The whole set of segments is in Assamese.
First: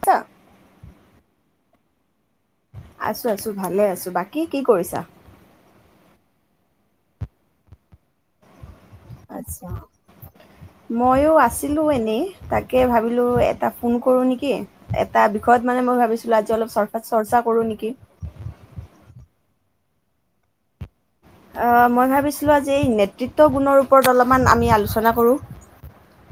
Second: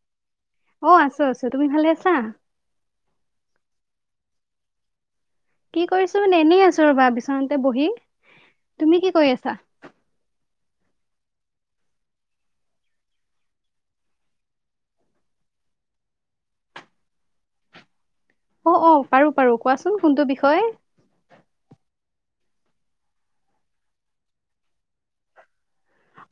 ত। অ আছো আছো তুমি ভালে আছা। আছো আছো ভালে আছো বাকী কি কৰিছা। কি কৰিছো মানে এনেই আছো ৰ'বা বিচনাতে বহি, তুমি কি কৰি আছা। মইওঁ আছিলো এনেই তাকে ভাবিলো এটা ফোন কৰো নেকি এটা বিষয়ত মা নে মই ভাবিছিলো আজি অলপ চ চৰ্চা কৰো নেকি। অ অ পাৰো পাৰো কোৱাচোন কোনটো বিষয়। অ মই ভাবিছিলো আজি এই নেতৃত্ব গুণৰ ওপৰত অলপমান আমি আলোচনা কৰো।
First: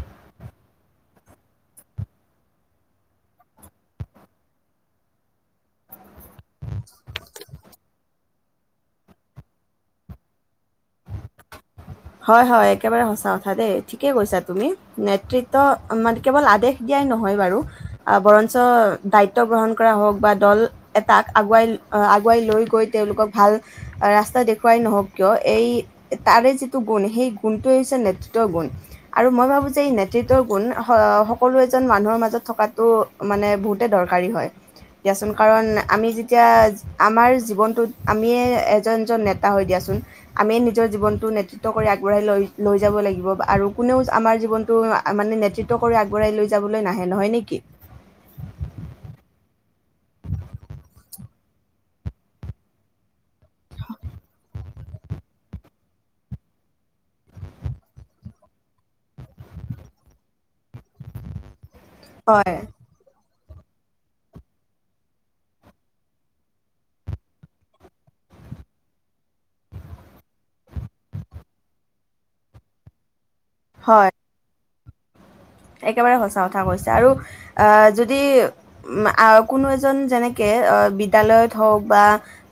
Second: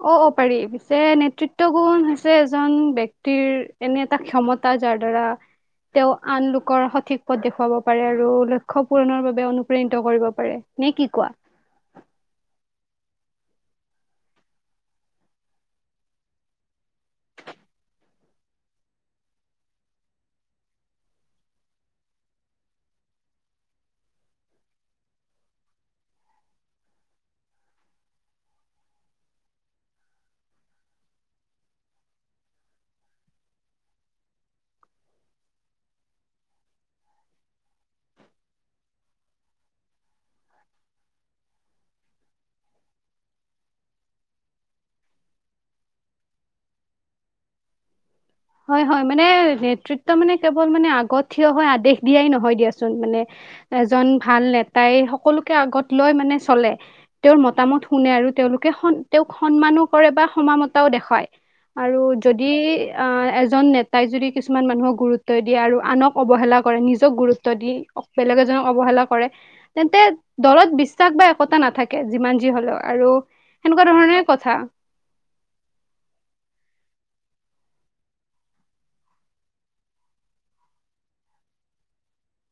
অ অ' পাৰি পিছে নেতৃত্ব গুণ হৈছে এজন ব্যক্তিৰ এনে এটা ক্ষম তা যাৰ দ্বাৰা। তেওঁ আন লোকৰ সঠিক পথ দেখুৱাব পাৰে আৰু লক্ষ্যপূৰ্ণৰ বাবে অনুপ্ৰাণিত কৰিব পাৰে। নে কি কোৱা। হয় হয় একেবাৰে সচা কথা দেই ঠিকে কৈছা তুমি নেতৃত্ব মানে কেৱল আদেশ দিয়া ই নহয় বাৰু বৰঞ্চ দায়িত্ব গ্ৰহণ কৰা হওক বা দল এটাক আগুৱাই আগুৱাই লৈ গৈ তেওঁলোকক ভাল ৰাস্তা দেখুৱাই নহওক কিয় এই তাৰে যি টো গুণ সেই গুণটোৱে হৈছে নেতৃত্বৰ গুণ আৰু মই ভাবোঁ যে এই নেতৃত্বৰ গুণ স সকলোৱে যেন মানুহৰ মাজত থকাটো মানে বহুতে দৰকাৰী হয় দিয়াচোন কাৰণ আমি যেতিয়া আমাৰ জীৱনটোত আমিয়ে এজন জন নেতা হৈ দিয়াচোন আমি নিজৰ জীৱনটো নেতৃত্ব কৰি আগবঢ়াই লৈ লৈ যাব লাগিব আৰু কোনেও আমাৰ জীৱনটো মানে নেতৃত্ব কৰি আগবঢ়াই লৈ যাব নাহে নহয় নেকি। উ। হয় হয় মানে নেতৃত্ব মানে কেৱল মানে আগত থিয় হয় আদেশ দিয়াই নহয় দিয়াচোন মানে এজন ভাল নেতাই সকলোকে আগত লৈ মানে চলে তেওঁৰ মতামত শুনে আৰু। তেওঁলোকে স তেওঁক সন্মানো কৰে বা সমানতাও দেখুৱায় আৰু যদি হয় আহ এজন নেতাই যদি কিছুমান মানুহক গুৰুত্ব দিয়ে আৰু আনক অৱহেলা কৰে নিজক গুৰুত্ব দি বেলেগ এজনক অৱহেলা কৰে তেন্তে দলত বিশ্বাস বা একতা নাথাকে যিমান যি হলেও আৰু সেনেকোৱা হয় ধৰণে কথা একেবাৰে সঁচা কথা কৈছে আৰু আহ যদি উ কোনো এজন যেনেকে। অ বিদ্যালয়ত হওঁক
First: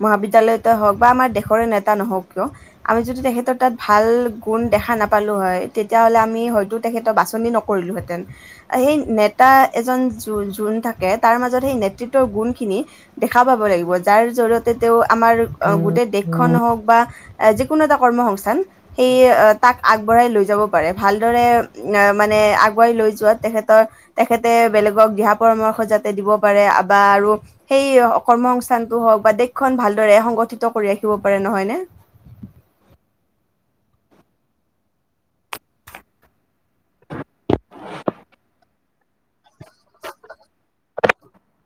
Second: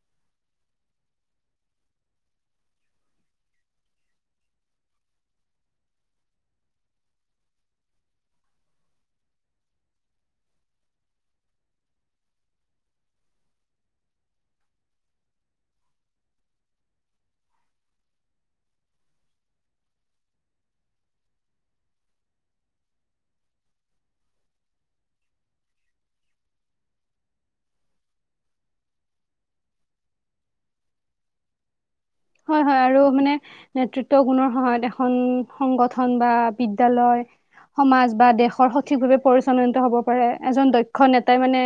মহাবিদ্যালয়তে হওঁক বা আমাৰ দেশৰ নেতা নহওঁক কিয় আৰু যদি তেখেতৰ তাত ভাল গুণ দেখা নাপালো হয় তেতিয়াহ'লে আমি হয়তো তেখেতৰ বাছনি ন কৰিলোঁ হেতেন সেই নেতা এজন যো যোন থাকে তাৰ মাজত সেই নেতৃত্বৰ গুণখিনি দেখা পাব লাগিব যাৰ জৰিয়তে তেওঁ আমাৰ গোটেই দেশখন হওক বা যি কোনো এটা কৰ্ম সংস্থান এই তাক আগবঢ়াই লৈ যাব পাৰে ভাল দৰে উম মা নে আগুৱাই লৈ যোৱাত তেখেতৰ তেখেতে বেলেগক দিহা পৰামৰ্শ যাতে দিব পাৰে বা আৰু সেই কৰ্ম সংস্থানটো হওক বা দেশখন ভালদৰে সংগঠিত কৰি ৰাখিব পাৰে নহয়নে। হয় হয় আৰু মানে নেতৃত্ব গুণৰ সহায়ত এখন সংগঠন বা বিদ্যালয় সমাজ বা দেশৰ সঠিকভাৱে পৰিচালনিত হব পাৰে এজন দক্ষ নেতাই মানে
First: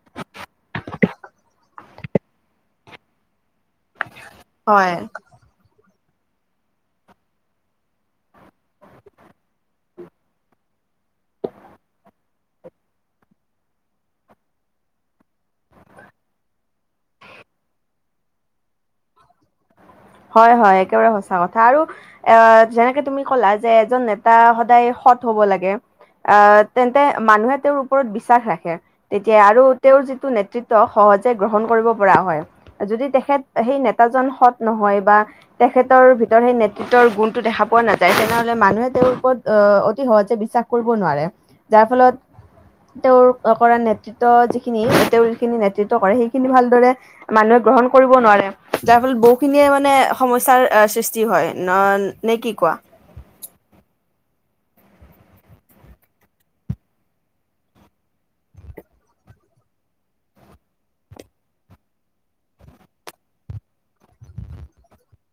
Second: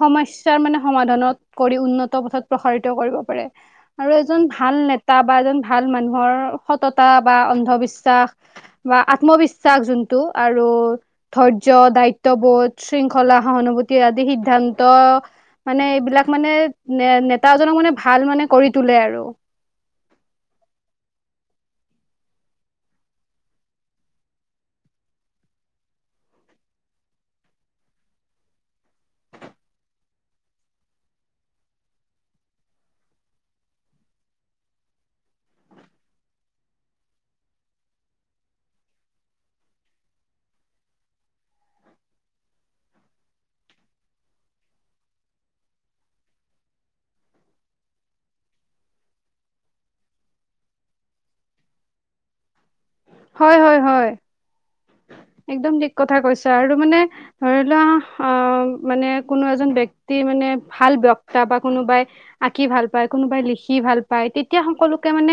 সমাজ মানে সমাধানত কৰি উন্নত পথত প্ৰসাৰিত কৰিব পাৰে আৰু এজন ভাল হয় নেতা বা এজন ভাল মানুহৰ সততা বা অন্ধবিশ্বাস বা আত্মবিশ্বাস যোনটো আৰু ধৈৰ্য্য দায়িত্ববোধ শৃংখলা সহানুভূতি আদি সিদ্ধান্ত মানে এইবিলাক মানে নেতাজনক মানে ভাল মানে কৰি তোলে আৰু। হয় হয় একেবাৰে সঁচা কথা আৰু এ যেনেকে তুমি ক'লা যে এজন নেতা সদায় সৎ হ'ব লাগে আ তেন্তে মানুহে তেওঁৰ ওপৰত বিশ্বাস ৰাখে তেতিয়া আৰু তেওঁৰ যিটো নেতৃত্ব স হজে গ্ৰহণ কৰিব পৰা হয় যদি তেখেত সেই নেতাজন সৎ নহয় বা তেখেতৰ ভিতৰত সেই নেতৃত্বৰ গুণটো দেখা পোৱা নাযায় তেনেহলে মানুহে তেওঁৰ ওপৰত অ অতি সহজে বিশ্বাস কৰিব নোৱাৰে যাৰ ফলত তেওঁৰ কৰা নেতৃত্ব যিখিনি তেওঁৰ যিখিনি নেতৃত্ব কৰে সেইখিনি ভালদৰে মানুহে গ্ৰহণ কৰিব নোৱাৰে যাৰ ফলত বহুখিনিয়ে মানে মানে সমস্যাৰ সৃষ্টি হয় ন নে কি কোৱা হয় হয় হয়। একদম ঠিক কথা কৈছা আৰু মানে ধৰি লোৱা অ মানে কোনো এজন ব্যক্তি মানে ভাল বক্তা বা কোনোবাই আঁকি ভাল পায় কোনোবাই লিখি ভাল পায় তেতিয়া সকলোকে মানে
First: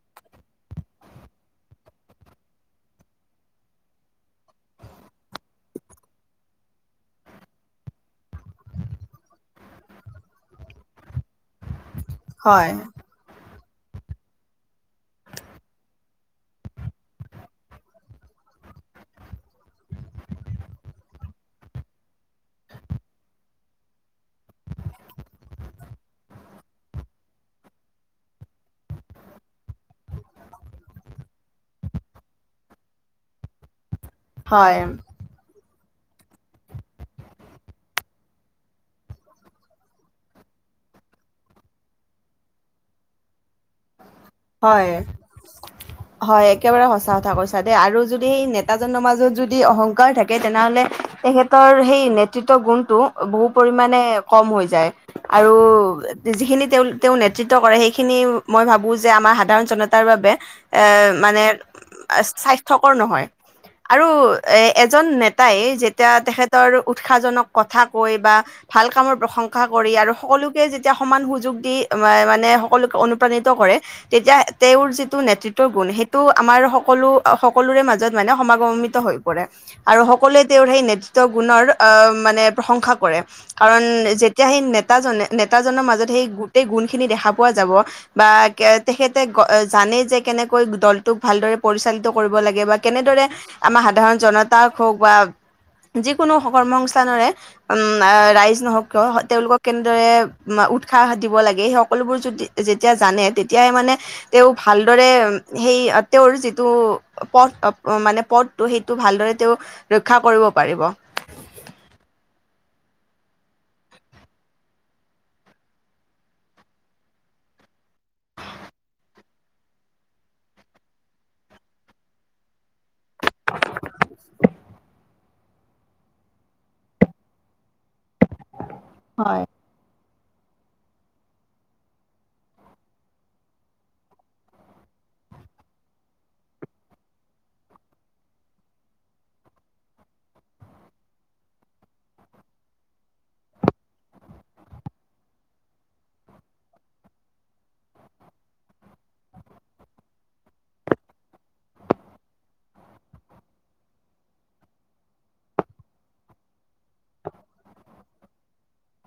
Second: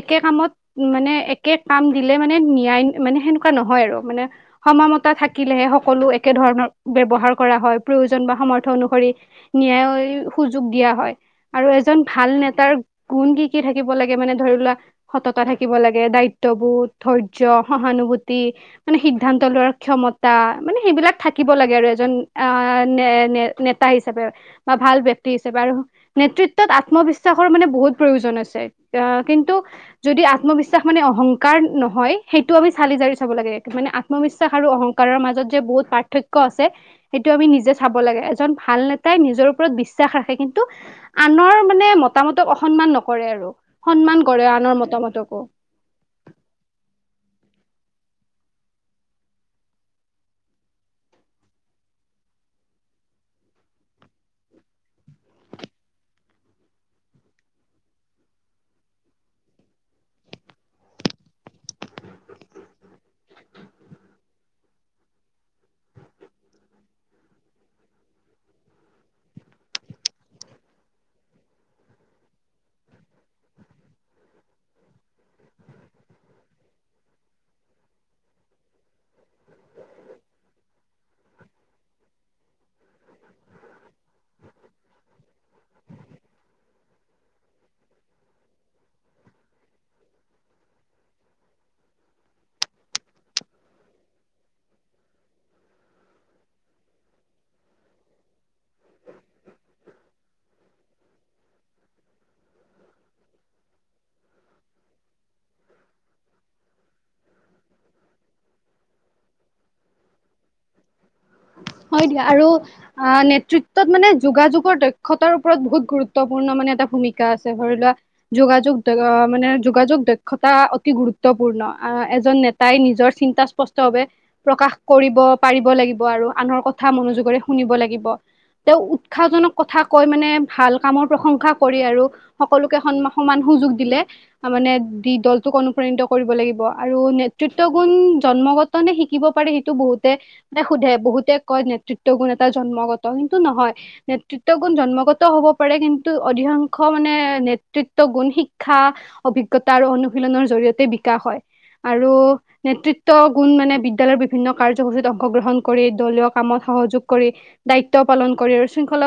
একে কামত মানে একে কাম দিলে মানে ন্যায় মানে সেনেকুৱা নহয় আৰু মানে সময়মতে থাকিলেহে সকলো একে ধৰণৰ ব্যৱহাৰ কৰা হয় প্ৰয়োজন বা সমৰ্থ অনুসৰি ন্যায় সুযোগ দিয়া হয়। আৰু আজি এজন ভাল নেতাৰ হয় গুণ কি? কি থাকিব লাগে মানে ধৰি লোৱা সততা থাকিব লাগে দায়িত্ববোধ। ধৈৰ্য্য সহানুভূতি মানে সিদ্ধান্ত লোৱাৰ ক্ষমতা মানে সেইবিলাক থাকিব লাগে। আৰু এজন নে নে নেতা হিচাপে বা ভাল ব্যক্তি হিচাপে আৰু নেতৃত্বত আত আত্মবিশ্বাসৰ মানে বহুত প্ৰয়োজন আছে কিন্তু যদি আত্মবিশ্বাস মানে অহংকাৰ ন। হয় সেইটো আমি চালি জাৰি চাব লাগে মানে আত্মবিশ্বাস আৰু হয় অহংকাৰৰ মাজত যে বহুত পাৰ্থক্য আছে সেইটো আমি নিজে চাব লাগে এজন ভাল নেতাই নিজৰ ওপৰত বিশ্বাস ৰাখে কিন্তু আনৰ মানে মতামতক অসন্মান নকৰে। আৰু সন্মান কৰে আনৰ হয়। মতামতকো। হয় একেবাৰে সঁচা কথা কৈছা দে আৰু যদি সেই নেতাজনৰ মাজত যদি অহংকাৰ থাকে তেনেহলে তেখেতৰ সেই নেতৃত্ব গুণটো বহু পৰিমাণে কম হৈ যায় আৰু যিখিনি তেঁওলোকে তেওঁ নেতৃত্ব কৰে সেইখিনি মই ভাবো যে আমাৰ সাধাৰণ জনতাৰ বাবে এ মানে স্বাস্থ্যকৰ নহয়। আৰু এ এজন নেতাই যেতিয়া তেখেতৰ উৎসাহজনক কথা কৈ বা ভাল কামৰ প্ৰশংসা কৰি আৰু সকলোকে যেতিয়া সমান সুযোগ দি মানে সকলোকে অনু প্ৰাণিত কৰে তেতিয়া তেওঁৰ যিটো নেতৃত্বৰ গুণ সেইটো আমাৰ সকলো সকলোৰে মাজত মানে সমাগমিত হৈ পৰে আৰু সকলোৱে তেওঁৰ সেই নেতৃত্ব গুণৰ আ মানে প্ৰশংসা কৰে। কাৰণ যেতিয়া সেই নেতাজনে নেতাজনৰ মাজত সেই গোটেই গুণ খিনি দেখা পোৱা যাব। বা তেখেতে জানে যে কেনেকৈ দলটোক ভালদৰে পৰিচালিত কৰিব লাগে বা কেনেদৰে আমাৰ সাধাৰণ জনতাক হওক বা যিকোনো কৰ্ম সংস্থানৰে উম ৰাইজ নহওক কিয় তেওঁলোকক কেনেদৰে মা উৎসাহ দিব লাগে সেই সকলোবোৰ যদি যেতিয়া জানে তেতিয়াহে মানে তেওঁ ভালদৰে সেই তেওঁৰ যিটো পথ মানে পথটো সেইটো ভালদৰে তেওঁ ৰক্ষা কৰিব পাৰিব। হয় দিয়া আৰু অ নেতৃত্বত মানে যোগাযোগৰ দক্ষতাৰ ওপৰত বহুত গুৰুত্বপূৰ্ণ মানে এটা ভূমিকা আছে ধৰি লোৱা। যোগাযোগ মানে যোগাযোগ দক্ষতা অতি গুৰুত্বপূৰ্ণ আ এজন নেতা তাই নিজৰ চিন্তা স্পষ্ট ভাৱে প্ৰকাশ কৰিব। পাৰিব লাগিব আৰু আনৰ কথা মনোযোগৰে শুনিব লাগিব তেওঁ হয় উৎসাহজনক কথা কৈ মানে ভাল কামৰ প্ৰশংসা কৰি আৰু সকলোকে সম সমান সুযোগ দিলে মানে দি দলটোক অনুপ্ৰাণিত কৰিব লাগিব আৰু নে নেতৃত্ব গুণ জন্মগত নে শিকিব পাৰি সেইটো বহুতে মানে সোধে বহুতে কয় নেতৃত্ব গুণ এটা জন্মগত কিন্তু নহয় নেতৃত্ব গুণ জন্মগত হ'ব পাৰে কিন্তু অধিকাংশ মানে নেতৃত্ব গুণ শিক্ষা অভিজ্ঞতা আৰু অনুশীলনৰ জৰিয়তে বিকাশ হয়। আৰু নেতৃত্ব গুণ মানে বিদ্যালয়ৰ বিভিন্ন কাৰ্যসূচীত অংশগ্ৰহণ কৰি দলীয় কামত সহযোগ কৰি দায়িত্ব পালন কৰি আৰু শৃংখল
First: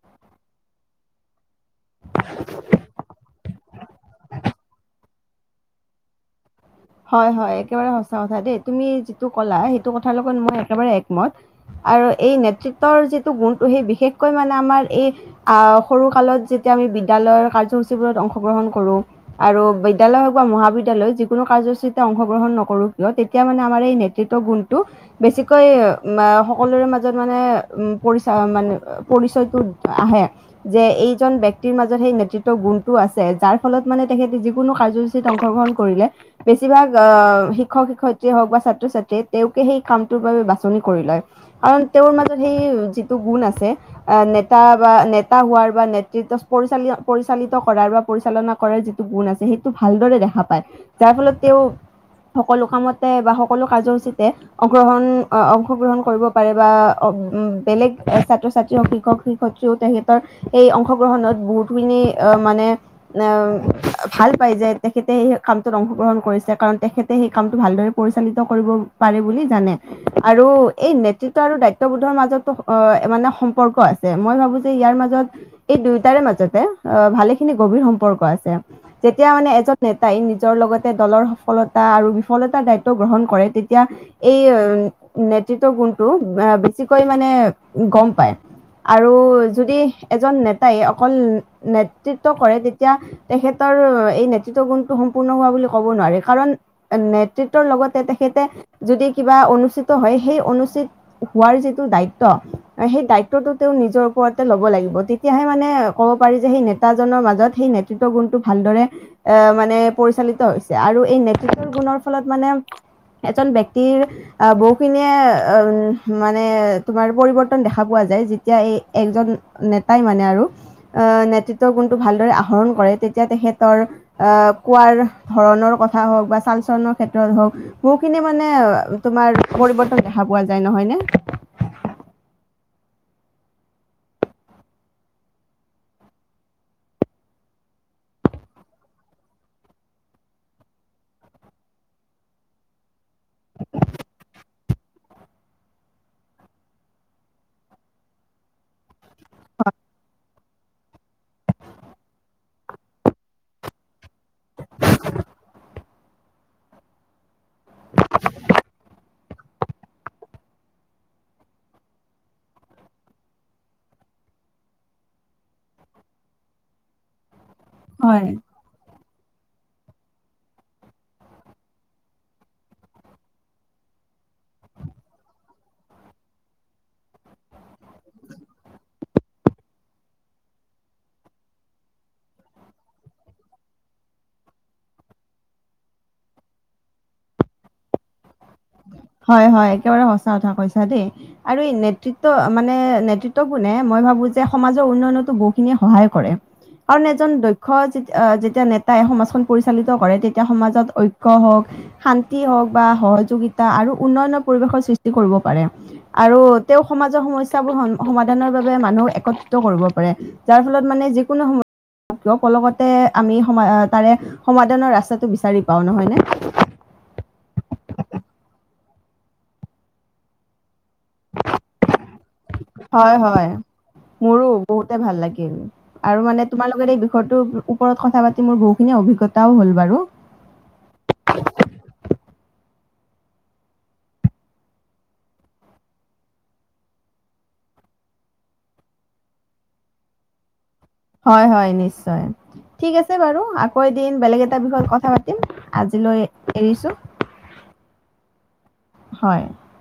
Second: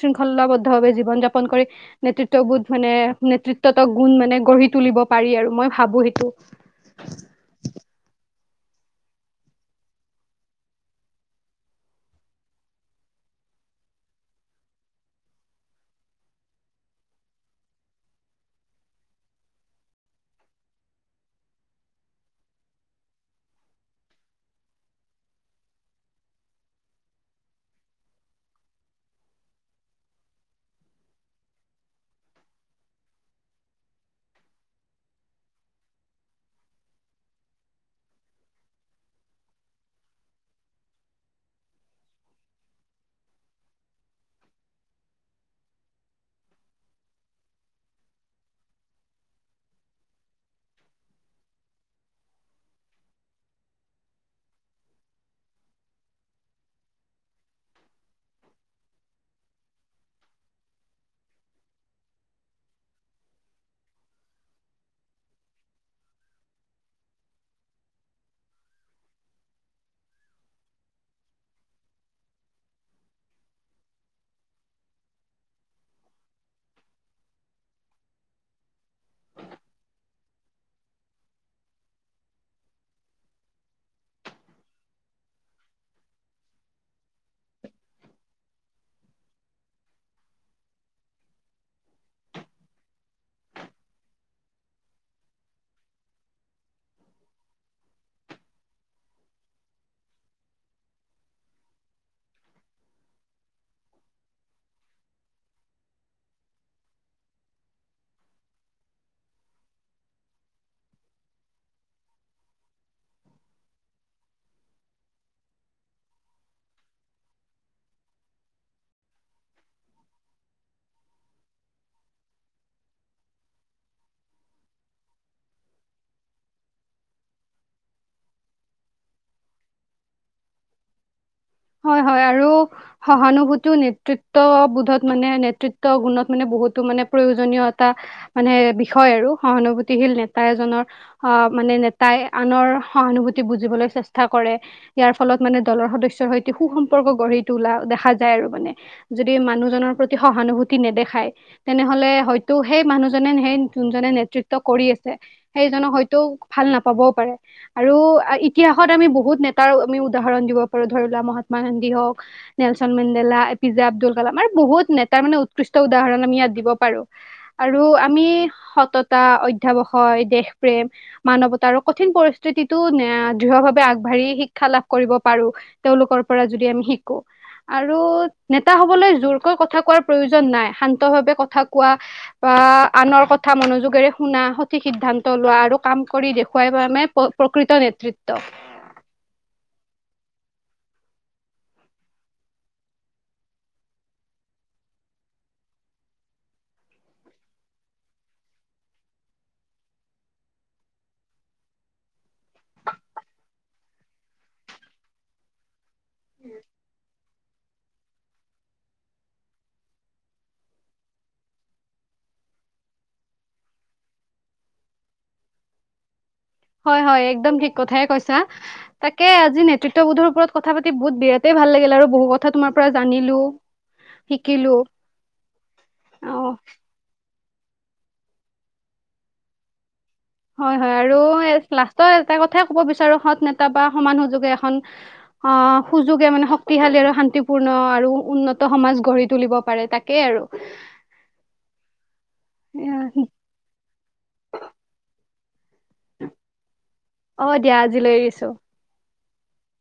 শৃংখলাবদ্ধ ভাৱে জীৱন যাপন কৰি নেতৃত্ব বোধ নেতৃত্ব গুণ মানে গঢ়ি তুলিব পাৰি আৰু মই ভাবো সেইটো হয় হয় একেবাৰে সচা কথা দেই তুমি যিটো ক'লা সেইটো কথাৰ লগত মই একেবাৰে একমত আৰু এই নেতৃত্বৰ যিটো গুণটো সেই বিশেষকৈ মানে আমাৰ এই আহ সৰু কালত যেতিয়া আমি বিদ্যালয়ৰ কাৰ্যসূচী বোৰত অংশগ্ৰহণ কৰো আৰু বিদ্যালয় হওক বা মহাবিদ্যালয় যিকোনো কাৰ্যচ অংশগ্ৰহণ নকৰোঁ কিয় তেতিয়া মানে আমাৰ এই নেতৃত্ব গুনটো বেছিকৈ সকলোৰে ম উ মান পৰিচয়টো আহে যে এইজন ব্যক্তিৰ ম মত সেই নেতৃত্ব গুণটো আছে যাৰ ফলত মানে তেখেতে যিকোনো কাৰ্যসূচীত অংশগ্ৰহণ কৰিলে। বেছিভাগ আহ শিক্ষক শিক্ষয়িত্ৰী হওক বা ছাত্ৰ ছাত্ৰীয়ে তেওঁকে সেই কামটোৰ বাবে বাছনি কৰি লয়। কাৰণ তেওঁৰ মাজত সেই যিটো গুণ আছে নেতা বা নেতা হোৱাৰ বা নেতৃত্ব পৰিল পৰিচালিত কৰাৰ বা পৰিচালনা কৰাৰ যিটো গুণ আছে সেইটো ভালদৰে দেখা পায়। তাৰ ফলত তেওঁ সকলো কামতে বা সকলো কাৰ্য্যসূচীতে গ্ৰহণ অংশগ্ৰহণ কৰিব পাৰে বা উম। বেলেগ ছাত্ৰ ছাত্ৰীওক শিক্ষক শিক্ষয়ত্ৰীও তেখেতৰ স অংশগ্ৰহণত বহুতখিনি মানে ভাল পাই যায় তেখেতে স অংশগ্ৰহণ কৰিছে কাৰণ তেখেতে সেই কামটো ভালদৰে পৰিচালিত কৰিব পাৰে বুলি জানে আৰু এই নেতৃত্ব আৰু দায়িত্ববোধৰ মাজতো অ মানে সম্পৰ্ক আছে। মই ভাবো যে ইয়াৰ মাজত এই দুয়োটাৰে মাজতে অ ভালেখিনি গভীৰ সম্পৰ্ক আছে যেতিয়া মানে এজন নেতাই নিজৰ লগতে দলৰ সফলতা আৰু বিফলতাৰ দায়িত্ব গ্ৰহণ কৰে তেতিয়া এই গুণটো বেছিকৈ মানে গম পায়। আৰু যদি এজন নেতাই অকল নেতৃত্ব কৰে তেতিয়া তেখেতক এই নেতৃত্ব গুণটো সম পূৰ্ণ হোৱা বুলি ক'ব নোৱাৰি কাৰণ নেতৃত্বৰ লগতে তেখেতে যদি কিবা অনুষ্ঠিত হয়। সেই অনুচিত হোৱাৰ যি দায়িত্ব সেই দায়িত্বটো তেওঁ নিজৰ ওপৰতে ল'ব লাগিব। তেতিয়াহে মানে ক'ব পাৰি যে সেই নেতাজনৰ মাজত সেই নেতৃত্ব গুণতটো ভালদৰে এ মানে পৰিচালিত হৈছে, আৰু এই নেতৃত্বৰ গুণৰ ফলত মানে এজন ব্যক্তিৰ আহ বহুখিনিয়ে অ মানে তোমাৰ পৰিৱৰ্তন দেখা পোৱা যায়। যেতিয়া এই একজন নেতাই মানে আৰু অ নেতৃত্বৰ গুণটো ভালদৰে আহৰণ কৰে। তেতিয়া তেখেতৰ আহ কোৱাৰ ধৰণৰ কথা হওক বা চাল চালনৰ ক্ষেত্ৰত হওক বহুখিনি মানে তোমাৰ পৰিৱৰ্তন দেখা পোৱা যায় নহয়নে। হয় হয় আৰু সহানুভূতি নেতৃত্ববোধত মানে নেতৃত্ব গুণত মানে বহুতো মানে প্ৰয়োজনীয় এটা মানে বিষয় আৰু সহানোভোতিশল নেতা এজনৰ মানে নেতাই আনৰ সহানুভূতি বুজিবলৈ চেষ্টা কৰে ইয়াৰ ফলত মানে দলৰ সদস্যৰ সৈতে সু সম্পৰ্ক গঢ়ি তোলা দেখা যায় আৰু মানে যদি মানুহজনৰ প্ৰতি সহানুভূতি নেদেখায় তেনেহলে হয়তো সেই মানুহজনে সেই যোনজনে কৰি আছে সেইজনক হয়তো ভাল নাপাবও পাৰে আৰু এতিয়া আমি বহুত নেতাৰ আমি উদাহৰণ দিব পাৰো ধৰিলা মহ মাত্মা গান্ধী হওক, নেলচন মেডেলা, এ পি জা আব্দুল কালাম, আৰু বহুত নেতাৰ মানে উৎকৃষ্ট উদাহৰণ আমি দিব পাৰু। আৰু আমি হয় সত অধ্যৱসায় দেশ প্ৰেম মানৱতা কঠিন পৰিস্থিতিতটো দৃঢ়ভাৱে আগবাঢ়ি হ শিক্ষা লাভ কৰিব পাৰো। তেওঁলোকৰ পৰা যদি আমি শিকো আৰু নেতা হবলৈ জোৰকৈ কথা কোৱাৰ প্ৰয়োজন নাই শান্ত ভাৱে কথা কোৱা বা আহ আনৰ কথা মনোযোগেৰে শুনা সঠিক সিদ্ধান্ত লোৱা আৰু কাম কৰি দেখুৱাই প কৃত নেতৃত্ব। হয় হয় একেবাৰে সচা কথা কৈছা দেই আৰু এই নেতৃত্ব মানে নেতৃত্ব কোনে মই ভাবো যে সমাজৰ উন্নয়নতো বহুখিনিয়ে সহায় কৰে। কাৰণ এজন দক্ষ যেতিয়া নেতাই সমাজখন পৰিচালিত কৰে তেতিয়া সমাজত ঐক্য় হওক শান্তি হওক বা সহযোগিতা এটা আৰু উন্নয়নৰ পৰিৱেশৰ সৃষ্টি কৰিব পাৰে আৰু তেওঁ সমাজৰ সমস্যা বোৰ সমাধানৰ বাবে মানুহক একত্ৰিত কৰিব পাৰে যাৰ ফলত মানে যিকোনো সমস্যা কিয় কলতে আমি সম তাৰে সমাধানৰ ৰাস্তাটো বিচাৰি পাওঁ নহয়নে? হয় হয় একদম ঠিক কথাই কৈছা তাকে আজি নেতৃত্ববোধৰ ওপৰত ক- কথা পাতি বহুত বিয়াতেই ভাল লাগিল আৰু বহু কথা তোমাৰ পৰা হয়, জানিলো। হয়। মোৰো শিকিলো বহুতে ভাল লাগিল আৰু মানে অ তোমাৰ লগত এই বিষয়টো ওপৰত কথা পাতি মোৰ বহুখিনি অভিজ্ঞাও হ'ল বাৰু। হয় হয় আৰু লাষ্টৰ এটা কথাই ক'ব বিচাৰো সৎ নেতা বা সমান সুযোগে এখন অ সুযোগে মানে শক্তিশালী আৰু শান্তিপূৰ্ণ আৰু উন্নত সমাজ গঢ়ি তুলিব পাৰে তাকেই আৰু। হয় হয় নিশ্চয় ঠিক এয়া, আছে বাৰু আকৌ এদিন বেলেগ এ বিষয় কথা পাতিম। আজিলৈ এৰিছো অ দিয়া আজিলৈ এৰিছো হয়। [unintelligible]